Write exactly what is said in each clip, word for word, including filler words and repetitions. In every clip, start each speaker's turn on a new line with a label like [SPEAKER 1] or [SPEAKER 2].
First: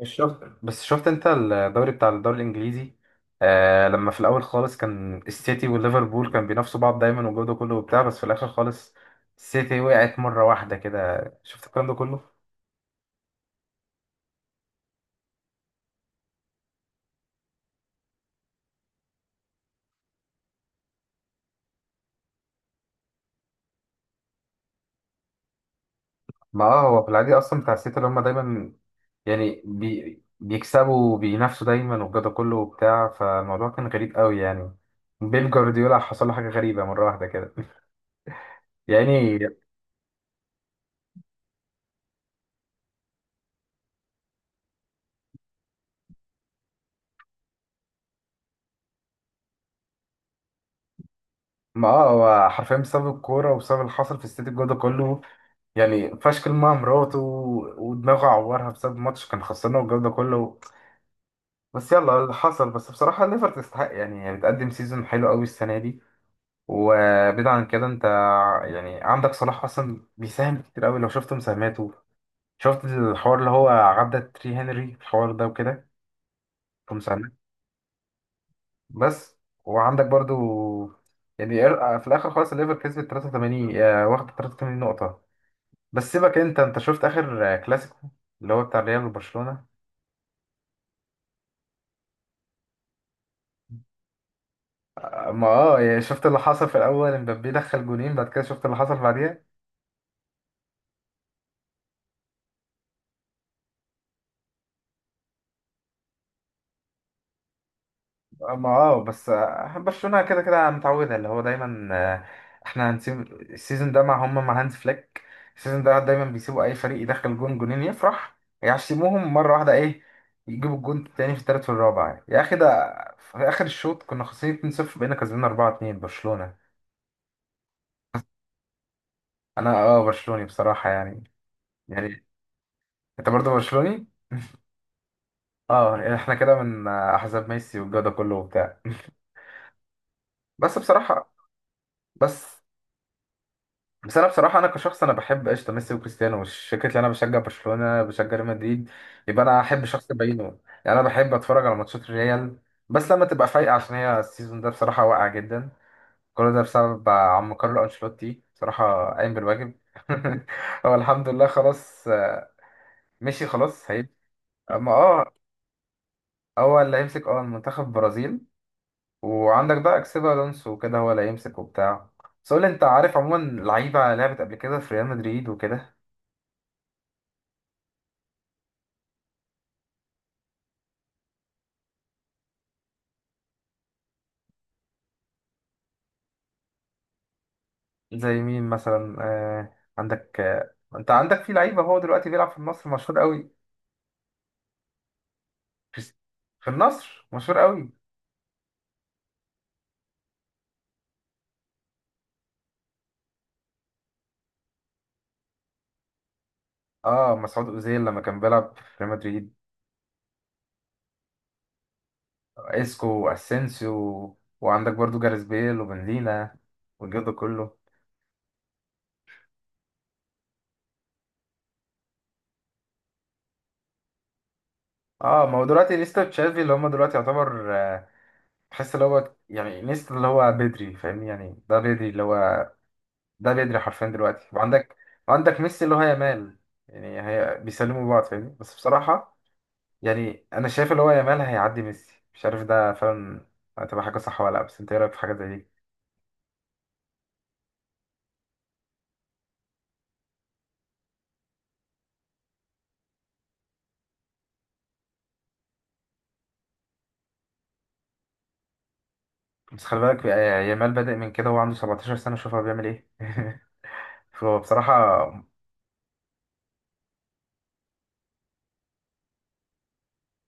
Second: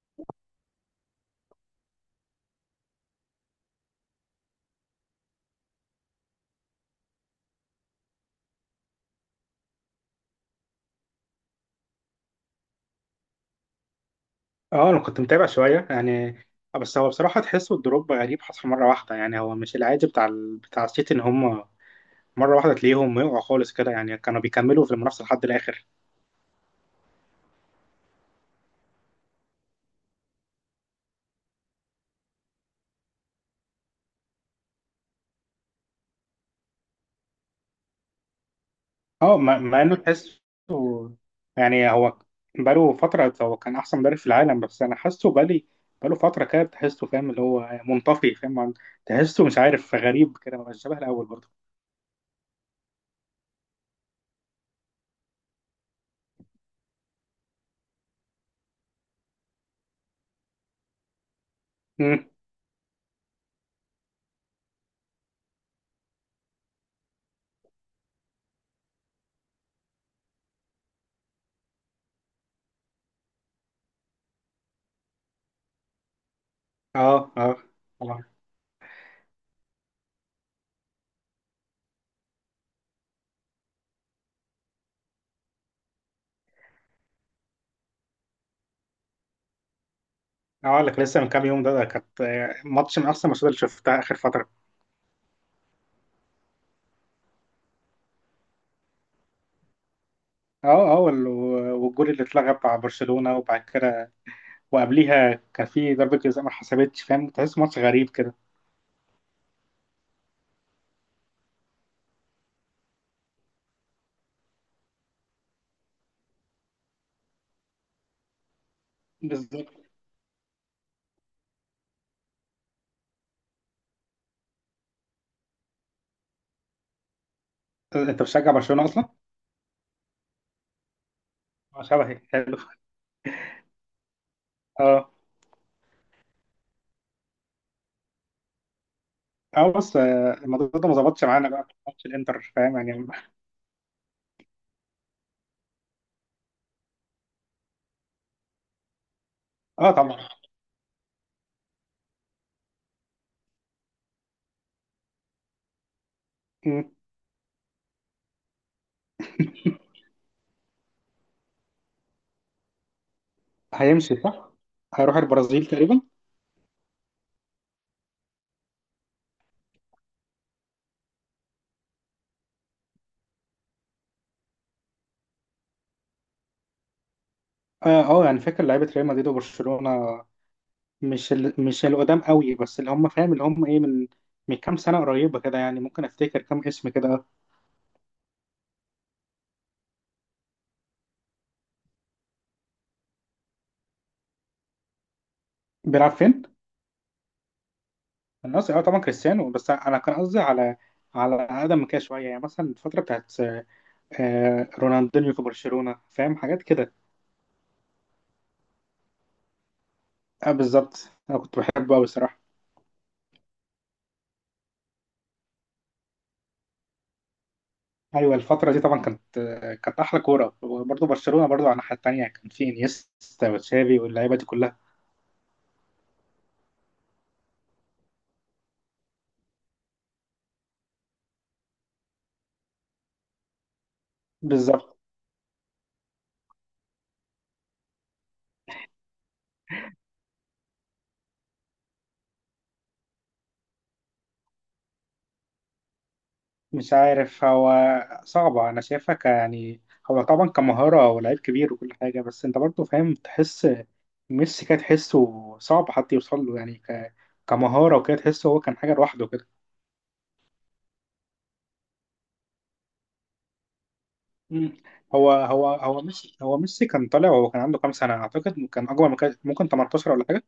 [SPEAKER 1] مش شفت، بس شفت انت الدوري بتاع الدوري الانجليزي. آه لما في الاول خالص كان السيتي والليفربول كان بينافسوا بعض دايما وجوده كله وبتاع، بس في الاخر خالص السيتي وقعت مره واحده كده، شفت الكلام ده كله.
[SPEAKER 2] اه، انا كنت متابع شويه يعني. آه، بس هو بصراحه تحسه الدروب غريب، حصل مره واحده. يعني هو مش العادي بتاع ال... بتاع السيتي ان هم مره واحده تلاقيهم يقعوا خالص كده. يعني كانوا بيكملوا في المنافسه لحد الاخر.
[SPEAKER 1] ما اه هو في العادي اصلا بتاع السيتي اللي هم دايما يعني بي بيكسبوا وبينافسوا دايما وجوده كله وبتاع، فالموضوع كان غريب قوي يعني. بيب جوارديولا حصل له حاجه غريبه مره واحده كده يعني.
[SPEAKER 2] اه، مع مع انه تحسه. يعني هو بقاله فتره هو كان احسن مدرب في العالم، بس انا حاسه بقالي بقاله فتره كده تحسه، فاهم؟ اللي هو منطفي، فاهم. عن- تحسه مش عارف، غريب كده، مبقاش شبه الاول برضه.
[SPEAKER 1] ما اه هو حرفيا بسبب الكوره وبسبب اللي حصل في السيتي الجو ده كله، يعني فشكل مع مراته و- ودماغه عورها بسبب ماتش كان خسرنا والجو ده كله. بس يلا
[SPEAKER 2] امم
[SPEAKER 1] اللي حصل، بس بصراحة ليفر تستحق يعني، هي بتقدم سيزون حلو قوي السنة دي. وبعيد عن كده انت يعني عندك صلاح اصلا بيساهم كتير قوي، لو شفت مساهماته. شفت الحوار اللي هو عدى تري هنري الحوار ده وكده، في
[SPEAKER 2] اه،
[SPEAKER 1] مساهمات.
[SPEAKER 2] اه، والله.
[SPEAKER 1] بس وعندك برضو يعني، ار- في الاخر خالص الليفر كسبت ثلاثة وثمانين، آه، واخد 83 نقطة. بس سيبك انت، انت شفت اخر آه، كلاسيكو اللي هو بتاع ريال وبرشلونة؟
[SPEAKER 2] اه، لك لسه من كام يوم، ده, ده كانت آه، ماتش من احسن الماتشات اللي شفتها اخر فتره.
[SPEAKER 1] ما اه يعني شفت اللي حصل في الاول، امبابي دخل جونين، بعد كده شفت اللي حصل بعديها.
[SPEAKER 2] اه، اه، وال- والجول اللي اتلغى بتاع برشلونة، وبعد كده وقبليها كان في ضربة جزاء ما حسبتش، فاهم؟ تحس ماتش غريب كده.
[SPEAKER 1] ما اه بس آه، برشلونة كده كده متعودة اللي هو دايما. آه، احنا هنسيب السيزون ده مع هم مع هانز فليك. السيزون ده دايما بيسيبوا اي فريق يدخل جون جونين يفرح، يعشموهم مرة واحدة،
[SPEAKER 2] بالظبط.
[SPEAKER 1] ايه، يجيبوا الجون التاني في التالت والرابع يعني. يا اخي ده في اخر الشوط كنا خسرانين اثنين صفر، بقينا كسبانين أربعة اثنين برشلونة.
[SPEAKER 2] انت بتشجع برشلونة اصلا؟
[SPEAKER 1] انا اه برشلوني بصراحة يعني.
[SPEAKER 2] اه، شبهي
[SPEAKER 1] يعني
[SPEAKER 2] حلو.
[SPEAKER 1] انت برضه برشلوني؟
[SPEAKER 2] اه،
[SPEAKER 1] اه يعني احنا كده من آه، احزاب ميسي والجو ده كله وبتاع.
[SPEAKER 2] اه، بص، آه، الموضوع
[SPEAKER 1] بس
[SPEAKER 2] ده ما ظبطش
[SPEAKER 1] بصراحة،
[SPEAKER 2] معانا بقى في ماتش
[SPEAKER 1] بس
[SPEAKER 2] الانتر، فاهم يعني.
[SPEAKER 1] بس أنا بصراحة، أنا كشخص أنا بحب قشطة ميسي وكريستيانو، مش فكرة إن أنا بشجع برشلونة بشجع ريال مدريد يبقى أنا أحب
[SPEAKER 2] اه،
[SPEAKER 1] شخص
[SPEAKER 2] طبعا.
[SPEAKER 1] بعينه. يعني أنا بحب أتفرج على ماتشات الريال بس لما تبقى فايقة، عشان هي السيزون ده بصراحة واقع جدا. كل ده
[SPEAKER 2] مم.
[SPEAKER 1] بسبب عم كارلو أنشيلوتي، بصراحة قايم بالواجب. هو الحمد لله خلاص، مشي، خلاص هيمشي.
[SPEAKER 2] هيمشي، صح؟
[SPEAKER 1] أما
[SPEAKER 2] هيروح
[SPEAKER 1] أه.
[SPEAKER 2] البرازيل تقريبا.
[SPEAKER 1] هو اللي هيمسك أه المنتخب البرازيل. وعندك بقى اكسبي الونسو وكده هو اللي هيمسك وبتاع. بس قول لي، انت عارف عموما لعيبه لعبت قبل كده في ريال مدريد وكده؟
[SPEAKER 2] اه، اه، يعني فاكر لعيبة ريال مدريد وبرشلونة. مش ال... مش القدام قوي، بس اللي هم، فاهم؟ اللي هم ايه من من كام سنة قريبة كده، يعني ممكن افتكر كام اسم كده. اه.
[SPEAKER 1] زي مين مثلا، آه عندك، آه انت عندك في لعيبه هو دلوقتي بيلعب في مصر مشهور قوي.
[SPEAKER 2] بيلعب
[SPEAKER 1] كريس-
[SPEAKER 2] فين؟
[SPEAKER 1] في النصر مشهور قوي.
[SPEAKER 2] الناس، اه طبعا كريستيانو، بس انا كان قصدي على على اقدم من كده شويه، يعني مثلا الفتره بتاعت آه، رونالدينيو في برشلونه، فاهم حاجات كده.
[SPEAKER 1] اه، مسعود اوزيل لما كان بيلعب في ريال مدريد.
[SPEAKER 2] اه، بالظبط، انا كنت بحبه قوي الصراحه.
[SPEAKER 1] اسكو واسينسيو، وعندك برضو جاريث بيل وبنزيما والجو ده كله.
[SPEAKER 2] ايوه، الفتره دي طبعا كانت آه، كانت احلى كوره، وبرضه برشلونه برضه على الناحيه التانيه كان في انيستا وتشافي واللعيبه دي كلها.
[SPEAKER 1] اه ما هو دلوقتي نيستا وتشافي اللي هم دلوقتي يعتبر آه، تحس اللي هو يعني نيستا اللي هو بدري فاهمني، يعني ده بدري اللي هو، ده بدري حرفيا دلوقتي. وعندك،
[SPEAKER 2] بالظبط.
[SPEAKER 1] وعندك ميسي اللي هو يامال، يعني هي بيسلموا بعض فاهمني. بس بصراحة يعني، أنا شايف اللي هو يامال هيعدي ميسي، مش عارف ده فعلا هتبقى حاجة صح ولا لأ، بس أنت إيه رأيك في حاجة زي دي؟
[SPEAKER 2] مش عارف، هو صعبه، انا شايفها، ك- يعني هو طبعا كمهاره ولاعيب كبير وكل حاجه، بس انت برضه فاهم، تحس ميسي كده، تحسه صعب حد يوصل له، يعني ك... كمهارة وكده، تحسه هو كان حاجة لوحده كده.
[SPEAKER 1] بس خلي بالك آه، يامال بادئ من كده وهو عنده 17 سنة، شوف هو بيعمل إيه. فهو
[SPEAKER 2] مم.
[SPEAKER 1] بصراحة.
[SPEAKER 2] هو هو هو ميسي هو ميسي كان طالع، وهو كان عنده كام سنة؟ أعتقد كان أكبر من كده، ممكن تمنتاشر ولا حاجة.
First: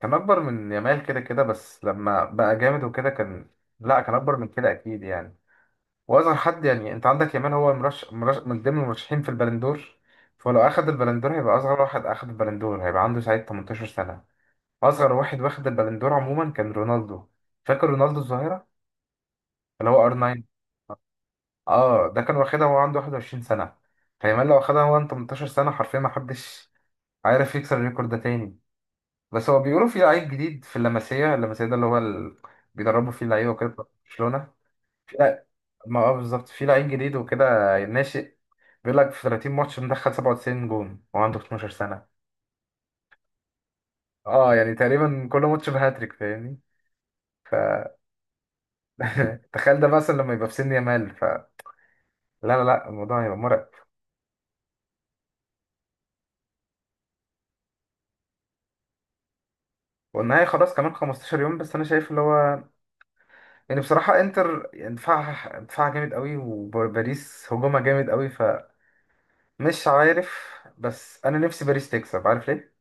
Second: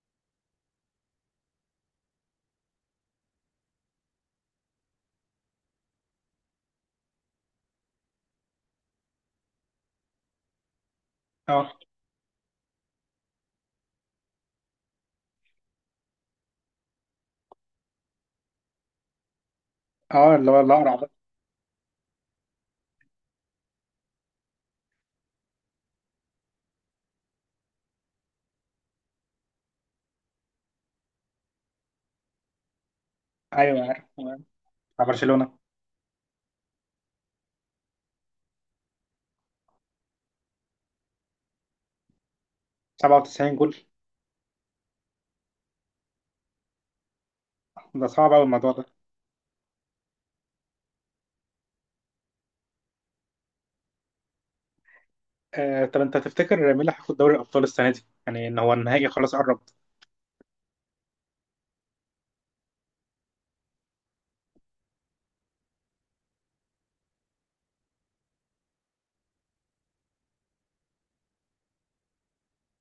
[SPEAKER 1] كان أكبر من يامال كده كده بس لما بقى جامد وكده كان لأ، كان أكبر من كده أكيد يعني. واصغر حد يعني، انت عندك يامال هو مرش... مرش... من ضمن المرشحين في البلندور، فلو اخد البلندور هيبقى
[SPEAKER 2] اه،
[SPEAKER 1] اصغر واحد اخد البلندور، هيبقى عنده ساعتها تمنتاشر سنة سنه. اصغر واحد واخد البلندور عموما كان رونالدو، فاكر رونالدو الظاهره اللي هو ار تسعة؟
[SPEAKER 2] اه، اللي هو الأقرع ده.
[SPEAKER 1] اه ده كان واخدها وهو عنده واحد وعشرين سنة سنه، فيامال لو اخدها وهو عنده تمنتاشر سنة سنه حرفيا ما حدش عارف يكسر الريكورد ده تاني. بس هو بيقولوا في لعيب جديد في اللمسيه اللمسيه ده اللي هو ال... بيدربوا فيه اللعيبه وكده بتاع
[SPEAKER 2] أيوه عارف. آه.
[SPEAKER 1] برشلونه.
[SPEAKER 2] بتاع
[SPEAKER 1] في لع-
[SPEAKER 2] برشلونة
[SPEAKER 1] ما اه بالظبط، في لعيب جديد وكده ناشئ، بيقول لك في تلاتين ماتش مدخل 97 جون، هو عنده 12 سنة.
[SPEAKER 2] سبعة وتسعين جول.
[SPEAKER 1] اه يعني تقريبا كل ماتش بهاتريك فاهمني.
[SPEAKER 2] ده صعب أوي الموضوع ده.
[SPEAKER 1] فتخيل ده مثلا لما يبقى في سن يامال، فلا، لا لا لا، الموضوع هيبقى مرعب.
[SPEAKER 2] آه طب أنت تفتكر مين اللي هياخد دوري الأبطال السنة دي؟ يعني إن هو النهائي خلاص قرب.
[SPEAKER 1] والنهائي خلاص كمان 15 يوم. بس انا شايف اللي هو يعني، بصراحة انتر دفاعها دفاعها جامد قوي، وباريس هجومها جامد قوي، فمش عارف. بس انا نفسي باريس تكسب، عارف ليه؟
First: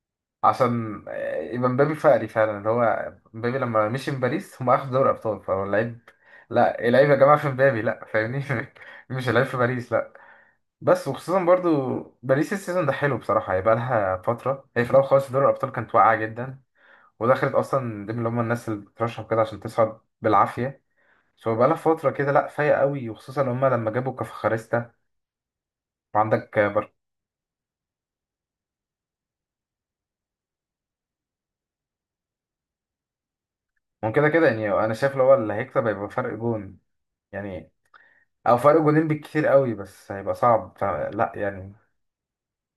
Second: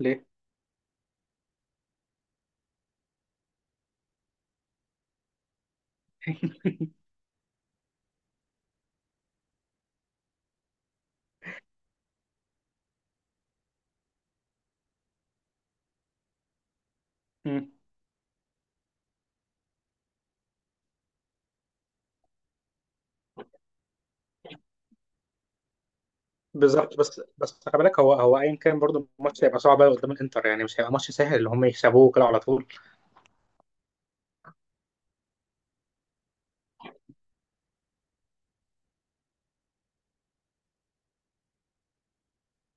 [SPEAKER 2] ليه؟
[SPEAKER 1] عشان آه، يبقى مبابي فقري فعلا. اللي هو مبابي لما مشي من باريس هم اخدوا دوري ابطال، فهو اللعيب. لا، اللعيب يا جماعه في مبابي، لا، فاهمني. مش اللعيب في باريس، لا. بس وخصوصا برضو، باريس السيزون ده حلو بصراحه، هيبقى لها فتره. هي في الاول خالص دوري الابطال كانت واقعه جدا، ودخلت
[SPEAKER 2] مم.
[SPEAKER 1] اصلا ضمن اللي هم الناس اللي بترشح كده عشان تصعد بالعافيه. سو بقى لها فتره كده، لا فايقه قوي، وخصوصا هم لما جابوا كفخاريستا. وعندك آه، بر
[SPEAKER 2] بالظبط، بس بس خلي بالك هو هو أيا كان برضه الماتش هيبقى صعب أوي قدام الإنتر، يعني مش هيبقى ماتش سهل اللي هم يكسبوه كده على طول.
[SPEAKER 1] وكده كده يعني، انا شايف اللي هو اللي هيكسب هيبقى فرق جون يعني، او فرق جولين بالكتير قوي. بس هيبقى صعب، فلا يعني.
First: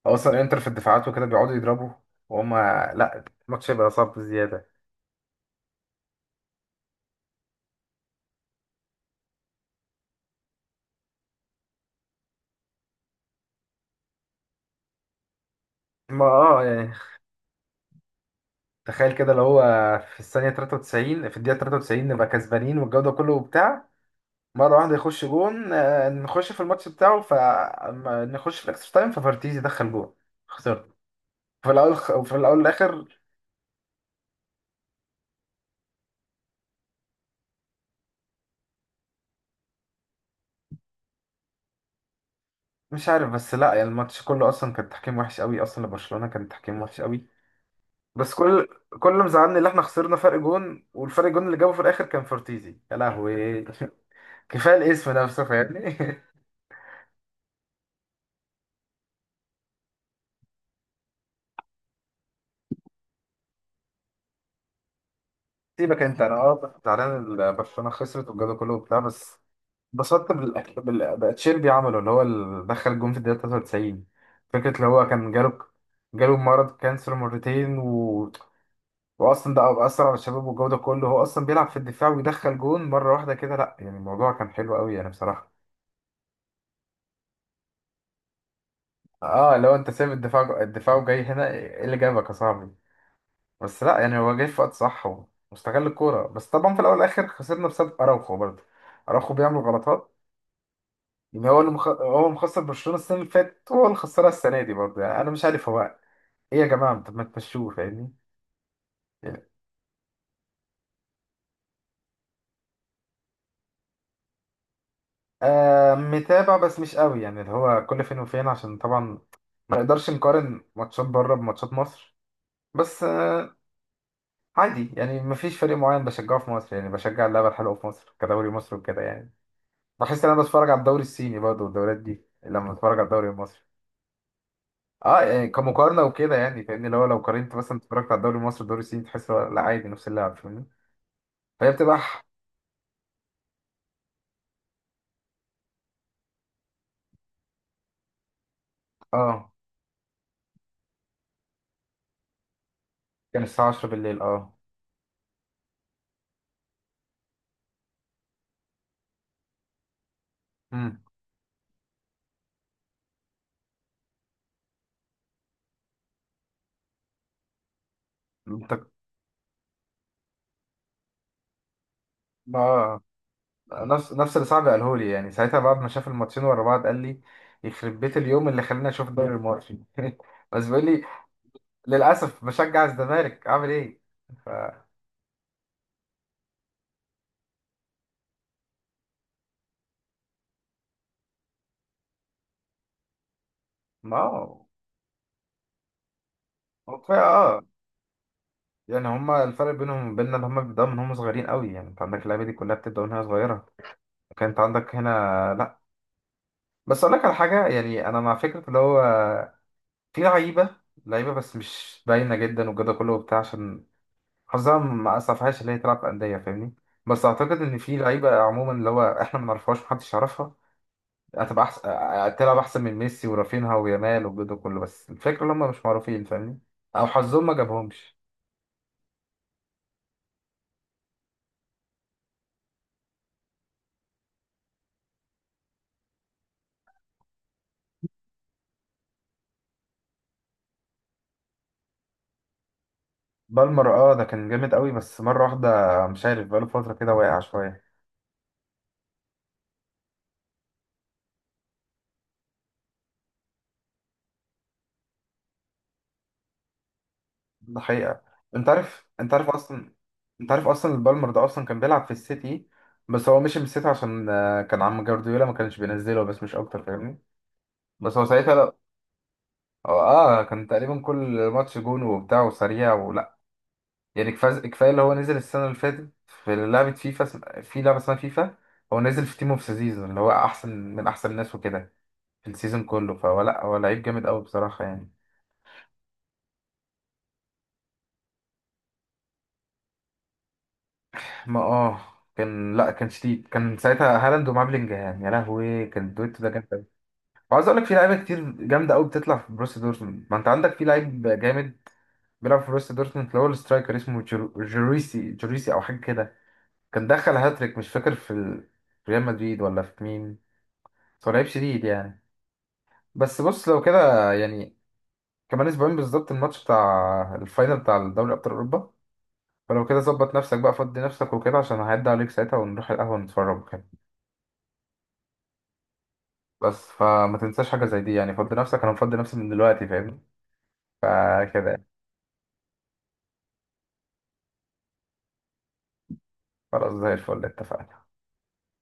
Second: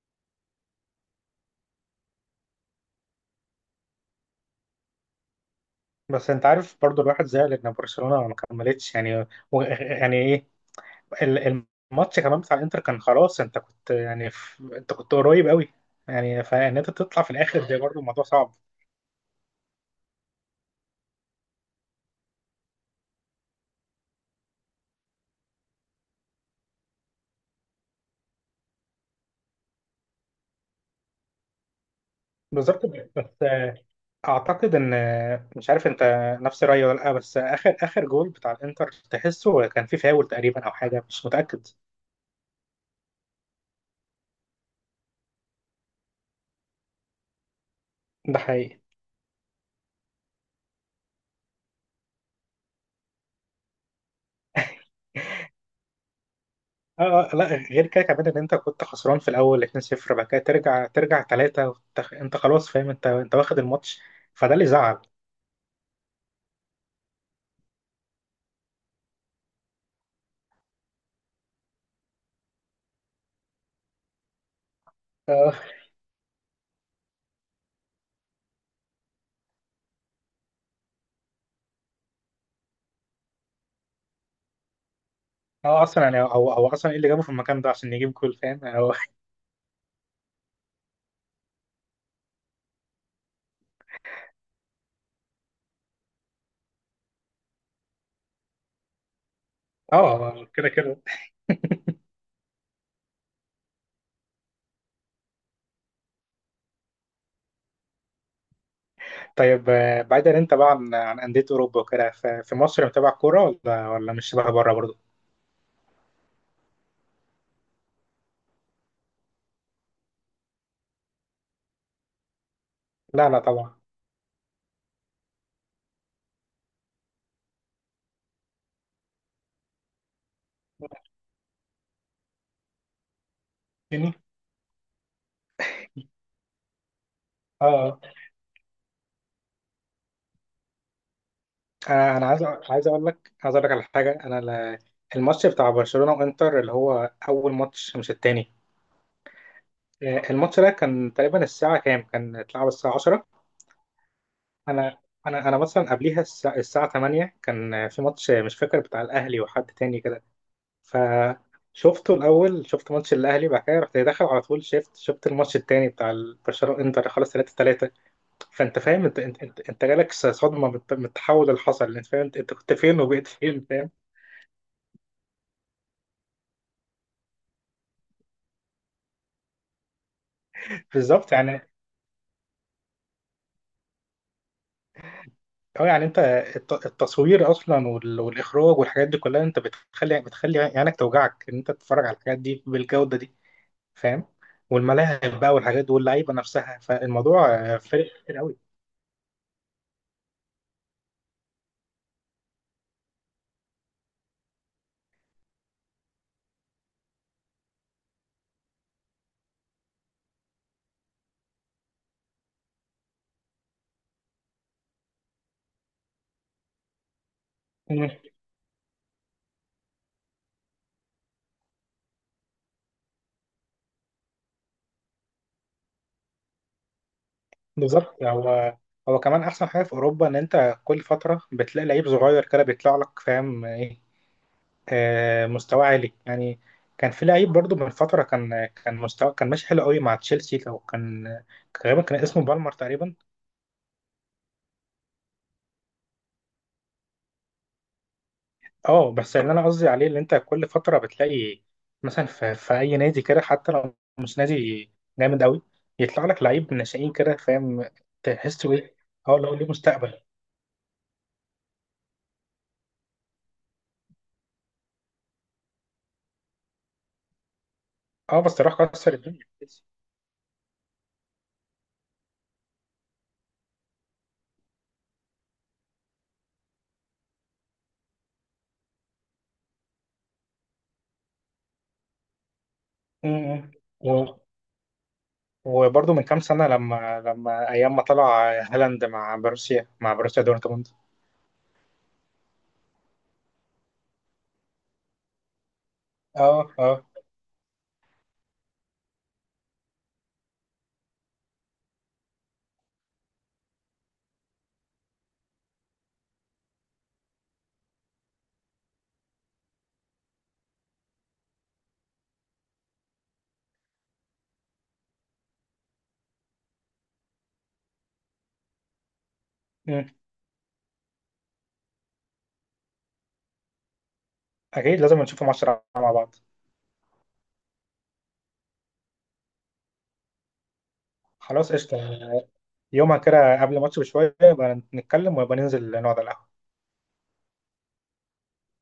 [SPEAKER 1] اصلا انتر في الدفاعات وكده بيقعدوا يضربوا، وهم، لا، الماتش هيبقى صعب بزياده.
[SPEAKER 2] بس انت عارف برضو، الواحد زعل ان برشلونه ما كملتش، يعني و... يعني ايه ال- الماتش كمان بتاع الانتر كان خلاص، انت كنت يعني في... انت كنت قريب قوي،
[SPEAKER 1] ما
[SPEAKER 2] يعني
[SPEAKER 1] اه
[SPEAKER 2] فان انت
[SPEAKER 1] يعني
[SPEAKER 2] تطلع في الاخر ده برضو الموضوع صعب.
[SPEAKER 1] تخيل كده، لو هو في الثانيه تلاتة وتسعين في الدقيقه تلاتة وتسعين نبقى كسبانين والجو ده كله وبتاع، مره واحده يخش جون، آه، نخش في الماتش بتاعه، فنخش في الاكسترا تايم، ففارتيز يدخل جون، خسرت في الاول، وفي الاول
[SPEAKER 2] بالظبط،
[SPEAKER 1] والاخر.
[SPEAKER 2] بس آه، اعتقد ان آه، مش عارف انت نفس رايي ولا لا، بس اخر اخر جول بتاع الانتر تحسه كان فيه فاول تقريبا، او حاجه، مش متاكد.
[SPEAKER 1] مش عارف، بس لا يعني الماتش كله اصلا كان تحكيم وحش قوي، اصلا لبرشلونه كان تحكيم وحش قوي. بس
[SPEAKER 2] ده
[SPEAKER 1] كل،
[SPEAKER 2] حقيقي.
[SPEAKER 1] كل اللي مزعلني اللي احنا خسرنا فرق جون، والفرق جون اللي جابه في الاخر كان فورتيزي، يا لهوي. كفايه الاسم نفسه فاهمني.
[SPEAKER 2] اه، اه، لا. غير كده كمان ان انت كنت خسران في الاول اتنين صفر، بعد كده ترجع ترجع تلاتة وت- انت خلاص فاهم، انت انت واخد الماتش. فده اللي زعل.
[SPEAKER 1] سيبك انت، انا اه زعلان ال- برشلونه خسرت والجو ده كله وبتاع، بس اتبسطت بالأك- بال بقى تشيربي عمله اللي هو اللي دخل الجون في الدقيقه تلاتة وتسعين. فكره اللي هو كان
[SPEAKER 2] اه،
[SPEAKER 1] جاله، جاله مرض كانسر مرتين، و... واصلا ده اثر على الشباب والجو ده كله، هو اصلا بيلعب في الدفاع ويدخل جون مره واحده كده، لا يعني الموضوع كان حلو قوي يعني بصراحه.
[SPEAKER 2] آه، اصلا يعني هو هو اصلا ايه اللي جابه في المكان ده عشان يجيب جول؟ فاهم يعني هو-
[SPEAKER 1] اه، لو انت سايب الدفاع، الدفاع، وجاي هنا ايه اللي جابك يا صاحبي؟ بس لا يعني هو جاي في وقت صح، و- واستغل الكوره. بس طبعا في الاول والاخر خسرنا بسبب اراوخو برضه، اراوخو بيعمل غلطات.
[SPEAKER 2] اه، كده كده.
[SPEAKER 1] يعني هو اللي مخ... هو اللي مخسر برشلونه السنه اللي فاتت وهو اللي خسرها السنه دي برضه، يعني انا مش عارف هو ايه يا جماعه، طب ما تمشوه فاهمني يعني.
[SPEAKER 2] طيب، آه، بعيدا انت بقى عن عن انديه اوروبا وكده، ف- في مصر متابع كوره، ولا ولا مش شبه بره برضه؟
[SPEAKER 1] آه متابع بس مش قوي، يعني اللي هو كل فين وفين، عشان طبعا ما نقدرش نقارن ماتشات بره بماتشات مصر، بس،
[SPEAKER 2] لا، لا، طبعا.
[SPEAKER 1] عادي يعني. مفيش فريق معين بشجعه في مصر، يعني بشجع اللعبة الحلوة في مصر كدوري مصر وكده يعني. بحس ان انا بتفرج على الدوري الصيني برضه، والدوريات دي لما بتفرج على الدوري المصري،
[SPEAKER 2] يعني
[SPEAKER 1] اه يعني كمقارنة وكده يعني فاهمني، اللي هو لو قارنت مثلا
[SPEAKER 2] اه،
[SPEAKER 1] اتفرجت على الدوري المصري والدوري الصيني تحس هو، لا، عادي، نفس اللعب فاهمني. فهي بتبقى
[SPEAKER 2] انا
[SPEAKER 1] ح-
[SPEAKER 2] انا عايز أ- عايز اقول لك عايز اقول لك على حاجه. انا ال- الماتش بتاع برشلونه وانتر، اللي هو اول ماتش مش التاني.
[SPEAKER 1] اه،
[SPEAKER 2] آه، الماتش ده كان تقريبا الساعة كام؟ كان اتلعب الساعة عشرة.
[SPEAKER 1] كان الساعة عشرة بالليل، اه.
[SPEAKER 2] أنا أنا أنا مثلا قبليها الساعة, الساعة تمانية كان آه، في ماتش آه، مش فاكر بتاع الأهلي وحد تاني كده.
[SPEAKER 1] امم.
[SPEAKER 2] فشفته الأول، شفت ماتش الأهلي، بعد كده رحت داخل على طول شفت شفت الماتش التاني بتاع البرشلونة إنتر، خلاص تلاتة تلاتة. فأنت
[SPEAKER 1] انت،
[SPEAKER 2] فاهم، أنت أنت أنت, أنت جالك صدمة من الت- من التحول اللي حصل، أنت فاهم أنت أنت كنت فين
[SPEAKER 1] اه،
[SPEAKER 2] وبقيت فين، فاهم.
[SPEAKER 1] نفس نفس اللي صاحبي قاله لي يعني، ساعتها بعد ما شاف الماتشين ورا بعض قال لي: يخرب بيت اليوم اللي خلاني اشوف الدوري المصري. بس بيقول لي:
[SPEAKER 2] بالظبط، يعني.
[SPEAKER 1] للأسف بشجع الزمالك، أعمل إيه؟ ف.
[SPEAKER 2] اه، يعني انت الت- التصوير اصلا وال- والاخراج والحاجات دي كلها، انت بتخلي بتخلي عينك توجعك ان انت تتفرج على الحاجات دي بالجوده دي،
[SPEAKER 1] ما
[SPEAKER 2] فاهم.
[SPEAKER 1] هو،
[SPEAKER 2] والملاعب بقى والحاجات دي واللعيبه نفسها،
[SPEAKER 1] هو كفاية
[SPEAKER 2] فالموضوع
[SPEAKER 1] أه،
[SPEAKER 2] آه، فارق كتير قوي.
[SPEAKER 1] يعني هما الفرق بينهم وبيننا إن هما بيبدأوا من هما صغيرين قوي، يعني أنت عندك اللعيبة دي كلها بتبدأ من وهي صغيرة. وكان أنت عندك هنا. لأ، بس أقول لك على حاجة، يعني أنا مع فكرة اللي هو في لعيبة، لعيبة بس مش باينة جدا والجو ده كله وبتاع، عشان حظها ما أسعفهاش اللي هي تلعب في أندية، فاهمني. بس أعتقد إن في
[SPEAKER 2] مم.
[SPEAKER 1] لعيبة عموما اللي هو إحنا ما نعرفهاش محدش يعرفها، هتبقى احسن، تلعب احسن من ميسي ورافينها ويامال والجو ده كله، بس الفكره ان هم مش معروفين فاهمني، او حظهم ما جابهمش.
[SPEAKER 2] بالظبط، هو هو كمان احسن حاجه في اوروبا، ان انت كل فتره بتلاقي لعيب صغير كده بيطلع لك، فاهم ايه، آه، مستوى عالي يعني. كان في لعيب برضو من فتره، كان كان مستوى، كان ماشي حلو قوي مع تشيلسي، او كان كان غالبا كان اسمه بالمر تقريبا.
[SPEAKER 1] بالمر، اه، ده كان جامد قوي، بس مره واحده مش عارف بقاله فتره كده واقع شويه.
[SPEAKER 2] اه، بس اللي انا قصدي عليه اللي انت كل فتره بتلاقي مثلا في, في اي نادي كده، حتى لو مش نادي جامد قوي، يطلع لك لعيب ناشئين كده،
[SPEAKER 1] ده
[SPEAKER 2] فاهم
[SPEAKER 1] حقيقه. انت
[SPEAKER 2] تحسه ايه،
[SPEAKER 1] عارف، انت
[SPEAKER 2] اه،
[SPEAKER 1] عارف
[SPEAKER 2] لو ليه
[SPEAKER 1] اصلا،
[SPEAKER 2] مستقبل.
[SPEAKER 1] انت عارف اصلا البالمر ده اصلا كان بيلعب في السيتي، بس هو مشي من السيتي عشان آه، كان عم جوارديولا ما كانش بينزله بس، مش اكتر فاهمني. بس هو
[SPEAKER 2] اه،
[SPEAKER 1] ساعتها
[SPEAKER 2] بس
[SPEAKER 1] لا،
[SPEAKER 2] راح كسر الدنيا.
[SPEAKER 1] اه، آه، كان تقريبا كل ماتش جون وبتاع، وسريع يعني. كفاز- كفايه اللي هو نزل السنه اللي فاتت في لعبه فيفا، اسم- في لعبه اسمها فيفا، هو نزل في تيم اوف ذا سيزون اللي هو احسن، من احسن الناس وكده في السيزون كله،
[SPEAKER 2] م-
[SPEAKER 1] فهو لا،
[SPEAKER 2] م.
[SPEAKER 1] هو لعيب جامد
[SPEAKER 2] و-
[SPEAKER 1] قوي بصراحه يعني.
[SPEAKER 2] وبرضه من كام سنه، لما لما ايام ما طلع هالاند مع بروسيا مع بروسيا دورتموند.
[SPEAKER 1] ما اه كان لا كان شديد، كان ساعتها هالاند ومعاه بلينجهام، يا لهوي، كان الدويتو ده جامد
[SPEAKER 2] اه،
[SPEAKER 1] قوي.
[SPEAKER 2] اه.
[SPEAKER 1] وعاوز اقول لك في لعيبه كتير جامده قوي بتطلع في بروسيا دورتموند، ما انت عندك في لعيب جامد بيلعب في بروسيا دورتموند اللي هو السترايكر اسمه جرو- جوريسي، جوريسي او حاجه كده، كان دخل هاتريك مش فاكر في ال- في ريال مدريد ولا في مين، بس هو لعيب شديد يعني. بس بص، لو كده يعني كمان اسبوعين بالظبط الماتش بتاع الفاينل بتاع دوري ابطال اوروبا، فلو كده
[SPEAKER 2] م.
[SPEAKER 1] ظبط نفسك بقى، فضي نفسك وكده، عشان هعدي عليك ساعتها ونروح القهوة نتفرج وكده.
[SPEAKER 2] اكيد لازم نشوف ماتش مع بعض.
[SPEAKER 1] بس فما تنساش حاجة زي دي، يعني فضي نفسك، انا مفضي نفسي من دلوقتي فاهمني، فكده
[SPEAKER 2] خلاص،
[SPEAKER 1] يعني.
[SPEAKER 2] قشطه. يومها كده قبل الماتش بشويه يبقى نتكلم، ويبقى ننزل نقعد على القهوه.
[SPEAKER 1] خلاص زي الفل، اتفقنا.